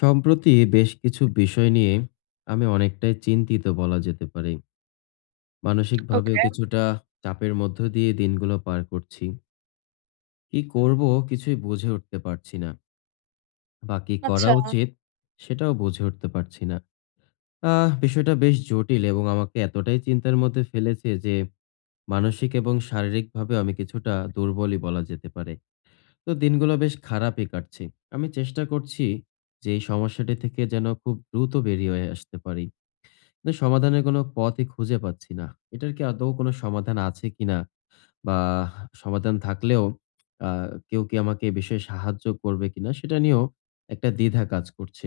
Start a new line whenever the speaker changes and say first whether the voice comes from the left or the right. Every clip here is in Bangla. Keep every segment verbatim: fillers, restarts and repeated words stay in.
left: সম্প্রতি বেশ কিছু বিষয় নিয়ে আমি অনেকটাই চিন্তিত বলা যেতে পারে। মানসিকভাবেও
right: ওকে।
left: কিছুটা চাপের মধ্য দিয়ে দিনগুলো পার করছি। কি করব কিছুই বুঝে উঠতে পারছি না, বা কি
right: আচ্ছা,
left: করা উচিত সেটাও বুঝে উঠতে পারছি না। আহ বিষয়টা বেশ জটিল এবং আমাকে এতটাই চিন্তার মধ্যে ফেলেছে যে মানসিক এবং শারীরিকভাবেও আমি কিছুটা দুর্বলই বলা যেতে পারে। তো দিনগুলো বেশ খারাপই কাটছে। আমি চেষ্টা করছি যে এই সমস্যাটি থেকে যেন খুব দ্রুত বেরিয়ে হয়ে আসতে পারি। না, সমাধানের কোনো পথই খুঁজে পাচ্ছি না। এটার কি আদৌ কোনো সমাধান আছে কিনা? বা সমাধান থাকলেও আ কেউ কি আমাকে এ বিষয়ে সাহায্য করবে কিনা, সেটা নিয়েও একটা দ্বিধা কাজ করছে।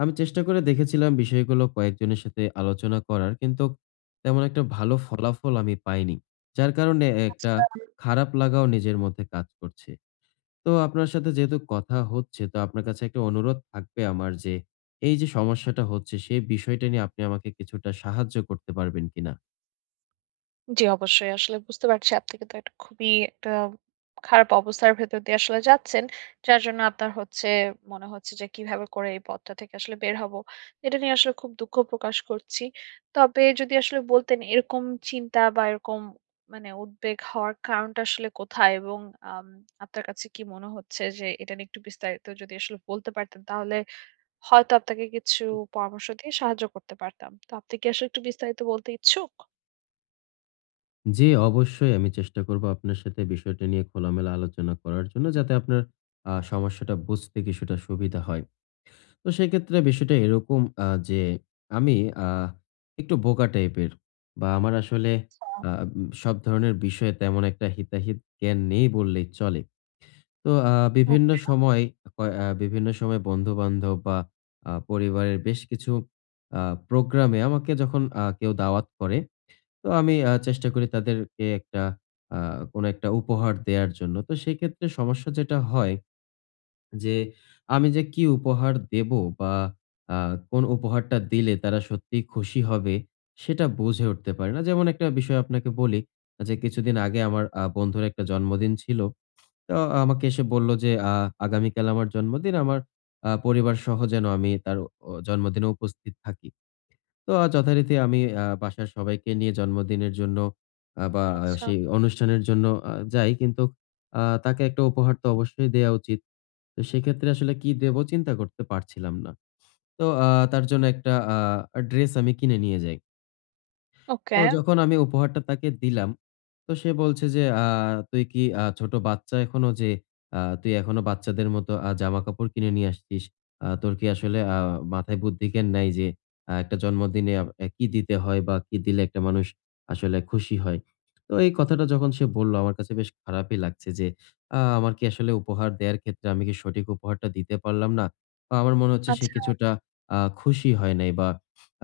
left: আমি চেষ্টা করে দেখেছিলাম বিষয়গুলো কয়েকজনের সাথে আলোচনা করার, কিন্তু তেমন একটা ভালো ফলাফল আমি পাইনি। যার কারণে একটা
right: আচ্ছা।
left: খারাপ লাগাও নিজের মধ্যে কাজ করছে। তো আপনার সাথে যেহেতু কথা হচ্ছে, তো আপনার কাছে একটা অনুরোধ থাকবে আমার যে, এই যে সমস্যাটা হচ্ছে, সেই বিষয়টা নিয়ে আপনি আমাকে কিছুটা সাহায্য করতে পারবেন কিনা?
right: জি, অবশ্যই। আসলে বুঝতে পারছি আপনি কিন্তু একটা খুবই একটা খারাপ অবস্থার ভেতর দিয়ে আসলে যাচ্ছেন। যার জন্য আপনার হচ্ছে মনে হচ্ছে যে কিভাবে করে এই পথটা থেকে আসলে বের হব। এটা নিয়ে আসলে খুব দুঃখ প্রকাশ করছি। তবে যদি আসলে বলতেন এরকম চিন্তা বা এরকম মানে উদ্বেগ হওয়ার কারণটা আসলে কোথায়? এবং আম আপনার কাছে কি মনে হচ্ছে যে এটা নিয়ে একটু বিস্তারিত যদি আসলে বলতে পারতেন তাহলে হয়তো আপনাকে কিছু পরামর্শ দিয়ে সাহায্য করতে পারতাম। তো আপনি কি আসলে একটু বিস্তারিত বলতে ইচ্ছুক?
left: জি, অবশ্যই আমি চেষ্টা করব আপনার সাথে বিষয়টা নিয়ে খোলামেলা আলোচনা করার জন্য, যাতে আপনার আ সমস্যাটা বুঝতে কিছুটা সুবিধা হয়। তো সেক্ষেত্রে বিষয়টা এরকম আ যে, আমি আ একটু বোকা টাইপের, বা আমার আসলে আ উম সব ধরনের বিষয়ে তেমন একটা হিতাহিত জ্ঞান নেই বললেই চলে। তো আ বিভিন্ন
right: আচ্ছা,
left: সময় কয় আ বিভিন্ন সময় বন্ধু-বান্ধব বা আ পরিবারের বেশ কিছু আ প্রোগ্রামে আমাকে যখন আ কেউ দাওয়াত করে, তো আমি আ চেষ্টা করি তাদেরকে একটা আ কোনো একটা উপহার দেয়ার জন্য। তো সেক্ষেত্রে সমস্যা যেটা হয় যে, আমি যে কি উপহার দেবো বা আ কোন উপহারটা দিলে তারা সত্যিই খুশি হবে, সেটা বুঝে উঠতে পারি না। যেমন একটা বিষয় আপনাকে বলি যে, কিছুদিন আগে আমার আ বন্ধুর একটা জন্মদিন ছিল। তো আমাকে এসে বলল যে, আ আগামীকাল আমার জন্মদিন। আমার আ পরিবারসহ যেন আমি তার অ জন্মদিনে উপস্থিত থাকি।" তো আ যথারীতি আমি আ বাসার সবাইকে নিয়ে জন্মদিনের জন্য, আ বা আহ,
right: আচ্ছা,
left: সেই অনুষ্ঠানের জন্য আ যাই। কিন্তু আ তাকে একটা উপহার তো অবশ্যই দেয়া উচিত। তো সেক্ষেত্রে আসলে কি দেব চিন্তা করতে পারছিলাম না। তো আ তার জন্য একটা আ ড্রেস আমি কিনে নিয়ে যাই। তো
right: ওকে,
left: যখন আমি উপহারটা তাকে দিলাম, তো সে বলছে যে, "আ তুই কি আ ছোট বাচ্চা এখনো যে আ তুই এখনো বাচ্চাদের মতো আ জামাকাপড় কিনে নিয়ে আসছিস? আ তোর কি আসলে আ মাথায় বুদ্ধিজ্ঞান নাই যে আ একটা জন্মদিনে আ কি দিতে হয় বা কি দিলে একটা মানুষ আসলে খুশি হয়?" তো এই কথাটা যখন সে বলল, আমার কাছে বেশ খারাপই লাগছে যে আ আমার কি আসলে উপহার দেয়ার ক্ষেত্রে আমি কি সঠিক উপহারটা দিতে পারলাম না? বা আমার মনে হচ্ছে সে
right: আচ্ছা,
left: কিছুটা আ খুশি হয় নাই, বা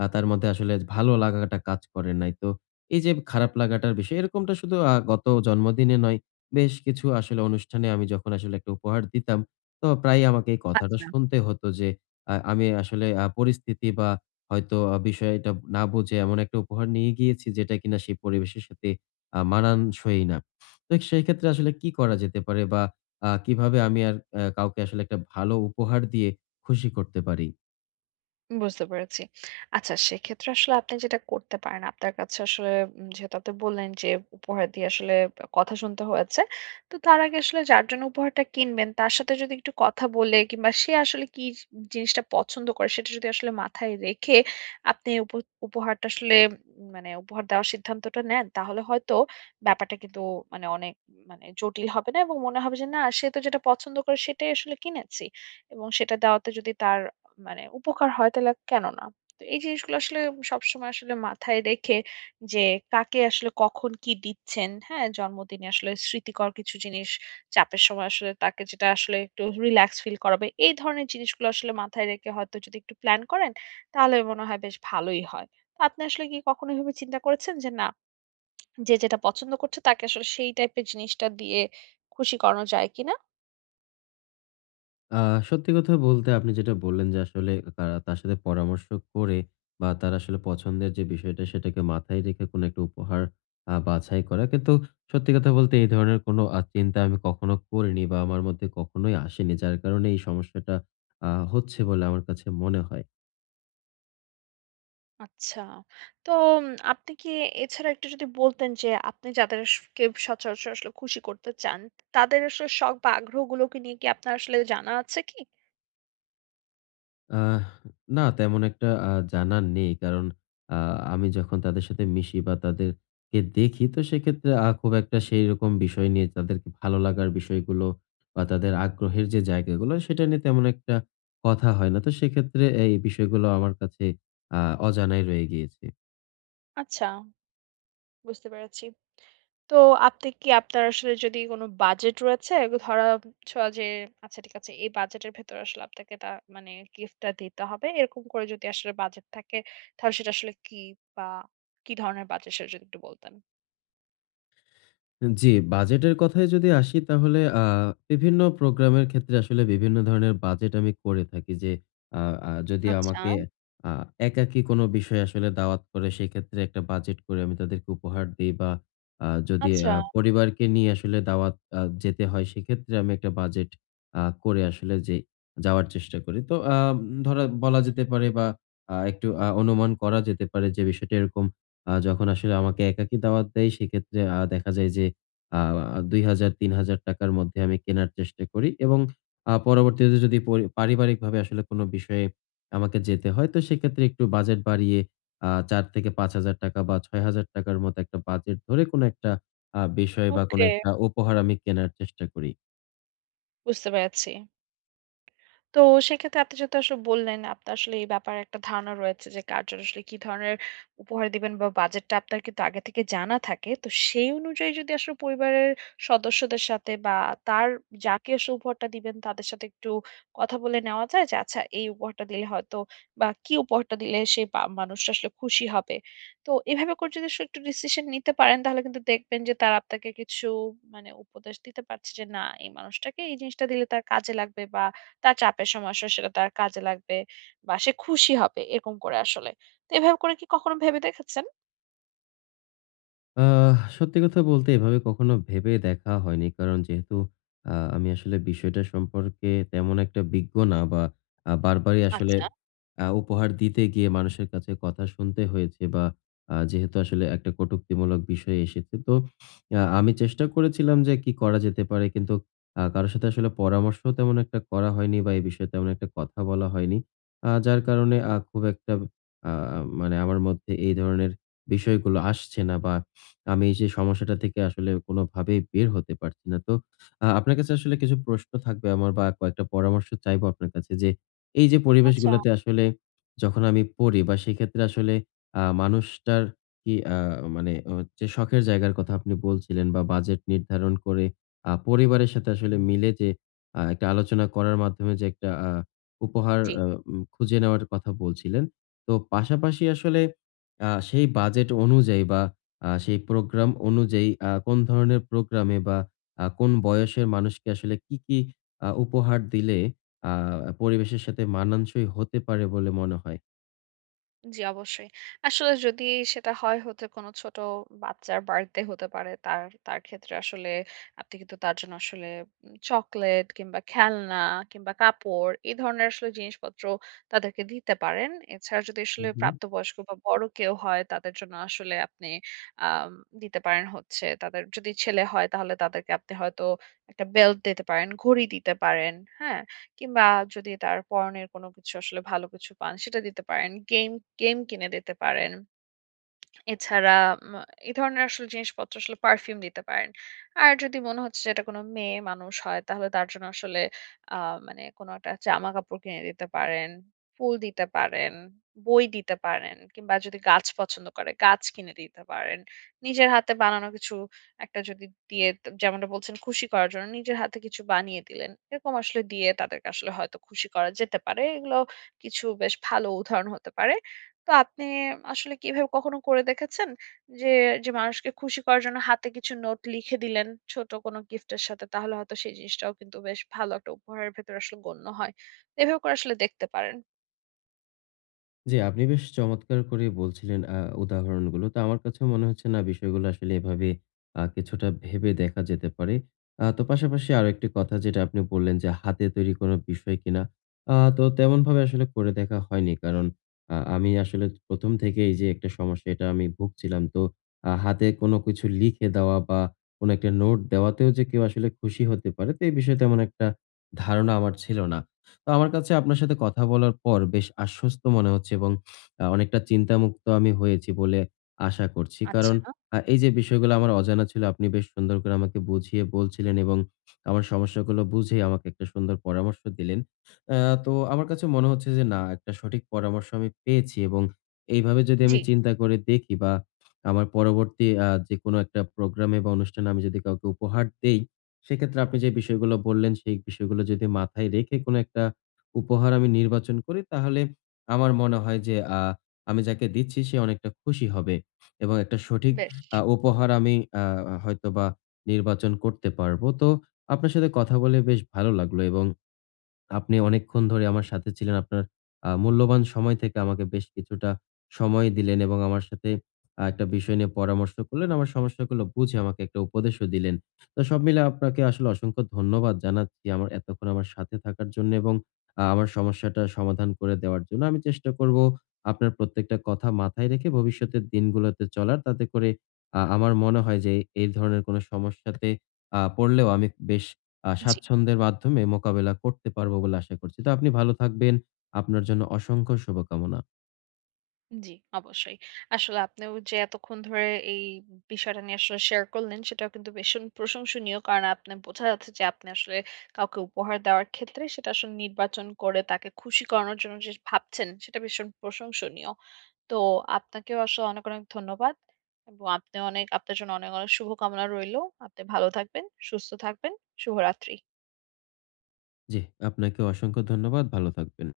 left: আ তার মধ্যে আসলে ভালো লাগাটা কাজ করে নাই। তো এই যে খারাপ লাগাটার বিষয়, এরকমটা শুধু আ গত জন্মদিনে নয়, বেশ কিছু আসলে অনুষ্ঠানে আমি যখন আসলে একটা উপহার দিতাম, তো প্রায়ই আমাকে এই কথাটা
right: আচ্ছা।
left: শুনতে হতো যে, আ আমি আসলে আ পরিস্থিতি, বা হয়তো আ বিষয়টা না বুঝে এমন একটা উপহার নিয়ে গিয়েছি, যেটা কিনা সেই পরিবেশের সাথে আ মানানসই না। তো সেই ক্ষেত্রে আসলে কি করা যেতে পারে, বা আ কিভাবে আমি আর আ কাউকে আসলে একটা ভালো উপহার দিয়ে খুশি করতে পারি?
right: বুঝতে পেরেছি। আচ্ছা সেক্ষেত্রে আসলে আপনি যেটা করতে পারেন, আপনার কাছে আসলে উম যেহেতু আপনি বললেন যে উপহার দিয়ে আসলে কথা শুনতে হয়েছে। তো তার আগে আসলে যার জন্য উপহারটা কিনবেন তার সাথে যদি একটু কথা বলে কিংবা সে আসলে কি জিনিসটা পছন্দ করে সেটা যদি আসলে মাথায় রেখে আপনি উপ উপহারটা আসলে উম, মানে উপহার দেওয়ার সিদ্ধান্তটা নেন, তাহলে হয়তো ব্যাপারটা কিন্তু মানে অনেক মানে জটিল হবে না এবং মনে হবে যে না সে তো যেটা পছন্দ করে সেটাই আসলে কিনেছি। এবং সেটা দেওয়াতে যদি তার মানে উপকার হয় তাহলে কেন না? তো এই জিনিসগুলো আসলে সবসময় আসলে মাথায় রেখে যে কাকে আসলে কখন কি দিচ্ছেন, হ্যাঁ? জন্মদিনে আসলে স্মৃতিকর কিছু জিনিস, চাপের সময় আসলে তাকে যেটা আসলে একটু রিল্যাক্স ফিল করাবে। এই ধরনের জিনিসগুলো আসলে মাথায় রেখে হয়তো যদি একটু প্ল্যান করেন, তাহলে মনে হয় বেশ ভালোই হয়। তো আপনি আসলে কি কখনো এভাবে চিন্তা করেছেন যে না, যে যেটা পছন্দ করছে তাকে আসলে সেই টাইপের জিনিসটা দিয়ে খুশি করানো যায় কিনা?
left: আ সত্যি কথা বলতে, আপনি যেটা বললেন যে আসলে তারা তার সাথে পরামর্শ করে, বা তার আসলে পছন্দের যে বিষয়টা সেটাকে মাথায় রেখে কোনো একটা উপহার আ বাছাই করা। কিন্তু সত্যি কথা বলতে, এই ধরনের কোনো আ চিন্তা আমি কখনো করিনি, বা আমার মধ্যে কখনোই আসেনি। যার কারণে এই সমস্যাটা আ হচ্ছে বলে আমার কাছে মনে হয়।
right: আচ্ছা। তো উম আপনি কি এছাড়া একটু যদি বলতেন যে আপনি যাদের স কে সচরাচর আসলে খুশি করতে চান, তাদের আসলে শখ বা আগ্রহগুলোকে নিয়ে কি আপনার আসলে জানা আছে কি?
left: আহ না, তেমন একটা আ জানা নেই। কারণ আ আমি যখন তাদের সাথে মিশি বা তাদেরকে দেখি, তো সেক্ষেত্রে আ খুব একটা সেইরকম বিষয় নিয়ে তাদেরকে ভালো লাগার বিষয়গুলো, বা তাদের আগ্রহের যে জায়গাগুলো, সেটা নিয়ে তেমন একটা কথা হয় না। তো সেক্ষেত্রে এই বিষয়গুলো আমার কাছে আ অজানাই রয়ে গিয়েছে।
right: আচ্ছা, বুঝতে পেরেছি। তো আপনি কি আপনার আসলে যদি কোনো বাজেট রয়েছে, ধরা ছোঁয়া যে আচ্ছা ঠিক আছে এই বাজেটের ভেতরে আসলে আপনাকে তা মানে গিফটটা দিতে হবে। এরকম করে যদি আসলে বাজেট থাকে তাহলে সেটা আসলে কি বা কি ধরনের বাজেট সেটা যদি একটু বলতেন?
left: জি, বাজেটের কথায় যদি আসি, তাহলে আ বিভিন্ন প্রোগ্রামের ক্ষেত্রে আসলে বিভিন্ন ধরনের বাজেট আমি করে থাকি যে, আ আ যদি
right: আচ্ছা,
left: আমাকে আ একাকী কোনো বিষয়ে আসলে দাওয়াত করে, সেক্ষেত্রে একটা বাজেট করে আমি তাদেরকে উপহার দেই, বা আ যদি
right: আচ্ছা।
left: আ পরিবারকে নিয়ে আসলে দাওয়াত আ যেতে হয়, সেক্ষেত্রে আমি একটা বাজেট আ করে আসলে যে যাওয়ার চেষ্টা করি। তো আ ধরা বলা যেতে পারে, বা আ একটু আ অনুমান করা যেতে পারে যে বিষয়টা এরকম, আ যখন আসলে আমাকে একাকী দাওয়াত দেয় সেক্ষেত্রে আ দেখা যায় যে আ দুই হাজার, ৳তিন হাজার টাকা র মধ্যে আমি কেনার চেষ্টা করি, এবং আ পরবর্তীতে যদি পরি পারিবারিকভাবে আসলে কোনো বিষয়ে আমাকে যেতে হয়, তো সেক্ষেত্রে একটু বাজেট বাড়িয়ে আ চার থেকে ৳পাঁচ হাজার টাকা বা ৳ছয় হাজার টাকা র মতো একটা বাজেট ধরে কোনো একটা আ বিষয় বা কোনো
right: ওকে,
left: একটা উপহার আমি কেনার চেষ্টা করি।
right: বুঝতে পেরেছি। তো সেক্ষেত্রে আপনি যেহেতু আসলে বললেন, আপনার আসলে এই ব্যাপারে একটা ধারণা রয়েছে যে, কার জন্য আসলে কি ধরনের উপহার দিবেন বা বাজেটটা আপনার কিন্তু আগে থেকে জানা থাকে। তো সেই অনুযায়ী যদি আসলে পরিবারের সদস্যদের সাথে বা তার যাকে আসলে উপহারটা দিবেন তাদের সাথে একটু কথা বলে নেওয়া যায় যে, আচ্ছা এই উপহারটা দিলে হয়তো বা কি উপহারটা দিলে সেই পা মানুষটা আসলে খুশি হবে। তো এভাবে করে যদি আসলে একটু ডিসিশন নিতে পারেন তাহলে কিন্তু দেখবেন যে, তারা আপনাকে কিছু মানে উপদেশ দিতে পারছে যে, না এই মানুষটাকে এই জিনিসটা দিলে তার কাজে লাগবে বা তার চাপের সময় আসলে সেটা তার কাজে লাগবে বা সে খুশি হবে এরকম করে আসলে। তো এভাবে করে কি কখনো ভেবে দেখেছেন?
left: আহ সত্যি কথা বলতে, এভাবে কখনো ভেবে দেখা হয়নি। কারণ যেহেতু আ আমি আসলে বিষয়টা সম্পর্কে তেমন একটা বিজ্ঞ না, বা আ বারবারই আসলে
right: আচ্ছা,
left: আ উপহার দিতে গিয়ে মানুষের কাছে কথা শুনতে হয়েছে, বা আ যেহেতু আসলে একটা কটূক্তিমূলক বিষয় এসেছে। তো আ আমি চেষ্টা করেছিলাম যে কি করা যেতে পারে, কিন্তু আ কারো সাথে আসলে পরামর্শ তেমন একটা করা হয়নি, বা এই বিষয়ে তেমন একটা কথা বলা হয়নি। আ যার কারণে আ খুব একটা আ মানে আমার মধ্যে এই ধরনের বিষয়গুলো আসছে না, বা আমি এই যে সমস্যাটা থেকে আসলে কোনোভাবেই বের হতে পারছি না। তো আ আপনার কাছে আসলে কিছু প্রশ্ন থাকবে আমার, বা কয়েকটা পরামর্শ চাইবো আপনার কাছে যে, এই যে
right: আচ্ছা।
left: পরিবেশগুলোতে আসলে যখন আমি পড়ি বা সেক্ষেত্রে আসলে আ মানুষটার কি আ মানে, অ যে শখের জায়গার কথা আপনি বলছিলেন, বা বাজেট নির্ধারণ করে আ পরিবারের সাথে আসলে মিলে যে আ একটা আলোচনা করার মাধ্যমে যে একটা আ উপহার
right: জি।
left: আ উম খুঁজে নেওয়ার কথা বলছিলেন। তো পাশাপাশি আসলে আ সেই বাজেট অনুযায়ী, বা আ সেই প্রোগ্রাম অনুযায়ী আ কোন ধরনের প্রোগ্রামে বা আ কোন বয়সের মানুষকে আসলে কি, কি আ উপহার দিলে আ পরিবেশের সাথে মানানসই হতে পারে বলে মনে হয়?
right: জি, অবশ্যই। আসলে যদি সেটা হয় হতে কোনো ছোট বাচ্চার বার্থডে হতে পারে। তার তার ক্ষেত্রে আসলে আপনি কিন্তু তার জন্য আসলে উম চকোলেট কিংবা খেলনা কিংবা কাপড় এই ধরনের আসলে জিনিসপত্র তাদেরকে দিতে পারেন। এছাড়া যদি আসলে
left: হুম।
right: প্রাপ্তবয়স্ক বা বড় কেউ হয় তাদের জন্য আসলে আপনি আম দিতে পারেন হচ্ছে তাদের যদি ছেলে হয় তাহলে তাদেরকে আপনি হয়তো একটা বেল্ট দিতে পারেন, ঘড়ি দিতে পারেন। হ্যাঁ? কিংবা যদি তার পরনের কোনো কিছু আসলে ভালো কিছু পান সেটা দিতে পারেন। গেম গেম কিনে দিতে পারেন। এছাড়া উম এ ধরনের আসলে জিনিসপত্র আসলে পারফিউম দিতে পারেন। আর যদি মনে হচ্ছে যে এটা কোনো মেয়ে মানুষ হয় তাহলে তার জন্য আসলে আ মানে কোনো একটা জামা-কাপড় কিনে দিতে পারেন, ফুল দিতে পারেন, বই দিতে পারেন কিংবা যদি গাছ পছন্দ করে গাছ কিনে দিতে পারেন। নিজের হাতে বানানো কিছু একটা যদি দিয়ে যেমনটা বলছেন খুশি করার জন্য নিজের হাতে কিছু বানিয়ে দিলেন। এরকম আসলে দিয়ে তাদেরকে আসলে হয়তো খুশি করা যেতে পারে। এগুলো কিছু বেশ ভালো উদাহরণ হতে পারে। তো আপনি আসলে কি এভাবে কখনো করে দেখেছেন? যে, যে মানুষকে খুশি করার জন্য হাতে কিছু নোট লিখে দিলেন ছোট কোনো গিফটের সাথে তাহলে হয়তো সেই জিনিসটাও কিন্তু বেশ ভালো একটা উপহারের ভেতরে আসলে গণ্য হয়। তো এভাবে করে আসলে দেখতে পারেন।
left: জি, আপনি বেশ চমৎকার করে বলছিলেন আ উদাহরণগুলো। তো আমার কাছেও মনে হচ্ছে, না, বিষয়গুলো আসলে এভাবে আ কিছুটা ভেবে দেখা যেতে পারে। আ তো পাশাপাশি আরেকটি কথা যেটা আপনি বললেন যে হাতে তৈরি কোনো বিষয় কিনা। আ তো তেমনভাবে আসলে করে দেখা হয়নি। কারণ আ আমি আসলে প্রথম থেকেই এই যে একটা সমস্যা এটা আমি ভুগছিলাম। তো আ হাতে কোনো কিছু লিখে দেওয়া, বা কোনো একটা নোট দেওয়াতেও যে কেউ আসলে খুশি হতে পারে, তো এই বিষয়ে তেমন একটা ধারণা আমার ছিল না। তো আমার কাছে আপনার সাথে কথা বলার পর বেশ আশ্বস্ত মনে হচ্ছে, এবং আ অনেকটা চিন্তামুক্ত আমি হয়েছি বলে আশা করছি।
right: আচ্ছা।
left: কারণ আ এই যে বিষয়গুলো আমার অজানা ছিল, আপনি বেশ সুন্দর করে আমাকে বুঝিয়ে বলছিলেন, এবং আমার সমস্যাগুলো বুঝে আমাকে একটা সুন্দর পরামর্শ দিলেন। আ তো আমার কাছে মনে হচ্ছে যে, না, একটা সঠিক পরামর্শ আমি পেয়েছি, এবং এইভাবে যদি
right: জি,
left: আমি চিন্তা করে দেখি, বা আমার পরবর্তী আ যেকোনো একটা প্রোগ্রামে বা অনুষ্ঠানে আমি যদি কাউকে উপহার দেই, সেক্ষেত্রে আপনি যে বিষয়গুলো বললেন সেই বিষয়গুলো যদি মাথায় রেখে কোনো একটা উপহার আমি নির্বাচন করি, তাহলে আমার মনে হয় যে আ আমি যাকে দিচ্ছি সে অনেকটা খুশি হবে, এবং একটা সঠিক
right: বেশ।
left: আ উপহার আমি আ হয়তোবা নির্বাচন করতে পারবো। তো আপনার সাথে কথা বলে বেশ ভালো লাগলো, এবং আপনি অনেকক্ষণ ধরে আমার সাথে ছিলেন। আপনার আ মূল্যবান সময় থেকে আমাকে বেশ কিছুটা সময় দিলেন, এবং আমার সাথে আ একটা বিষয় নিয়ে পরামর্শ করলেন। আমার সমস্যাগুলো বুঝে আমাকে একটা উপদেশও দিলেন। তো সব মিলে আপনাকে আসলে অসংখ্য ধন্যবাদ জানাচ্ছি আমার এতক্ষণ আমার সাথে থাকার জন্য, এবং আ আমার সমস্যাটা সমাধান করে দেওয়ার জন্য। আমি চেষ্টা করব আপনার প্রত্যেকটা কথা মাথায় রেখে ভবিষ্যতের দিনগুলোতে চলার। তাতে করে আ আমার মনে হয় যে এই ধরনের কোনো সমস্যাতে আ পড়লেও আমি বেশ আ স্বাচ্ছন্দ্যের মাধ্যমে মোকাবেলা করতে পারবো বলে আশা করছি। তো আপনি ভালো থাকবেন। আপনার জন্য অসংখ্য শুভকামনা।
right: জি, অবশ্যই। আসলে আপনিও যে এতক্ষণ ধরে এই বিষয়টা নিয়ে আসলে শেয়ার করলেন, সেটাও কিন্তু ভীষণ প্রশংসনীয়। কারণ আপনি বোঝা যাচ্ছে যে আপনি আসলে কাউকে উপহার দেওয়ার ক্ষেত্রে সেটা আসলে নির্বাচন করে তাকে খুশি করানোর জন্য যে ভাবছেন, সেটা ভীষণ প্রশংসনীয়। তো আপনাকেও আসলে অনেক, অনেক ধন্যবাদ। এবং আপনি অনেক আপনার জন্য অনেক, অনেক শুভকামনা রইলো। আপনি ভালো থাকবেন, সুস্থ থাকবেন। শুভরাত্রি।
left: জি, আপনাকেও অসংখ্য ধন্যবাদ। ভালো থাকবেন।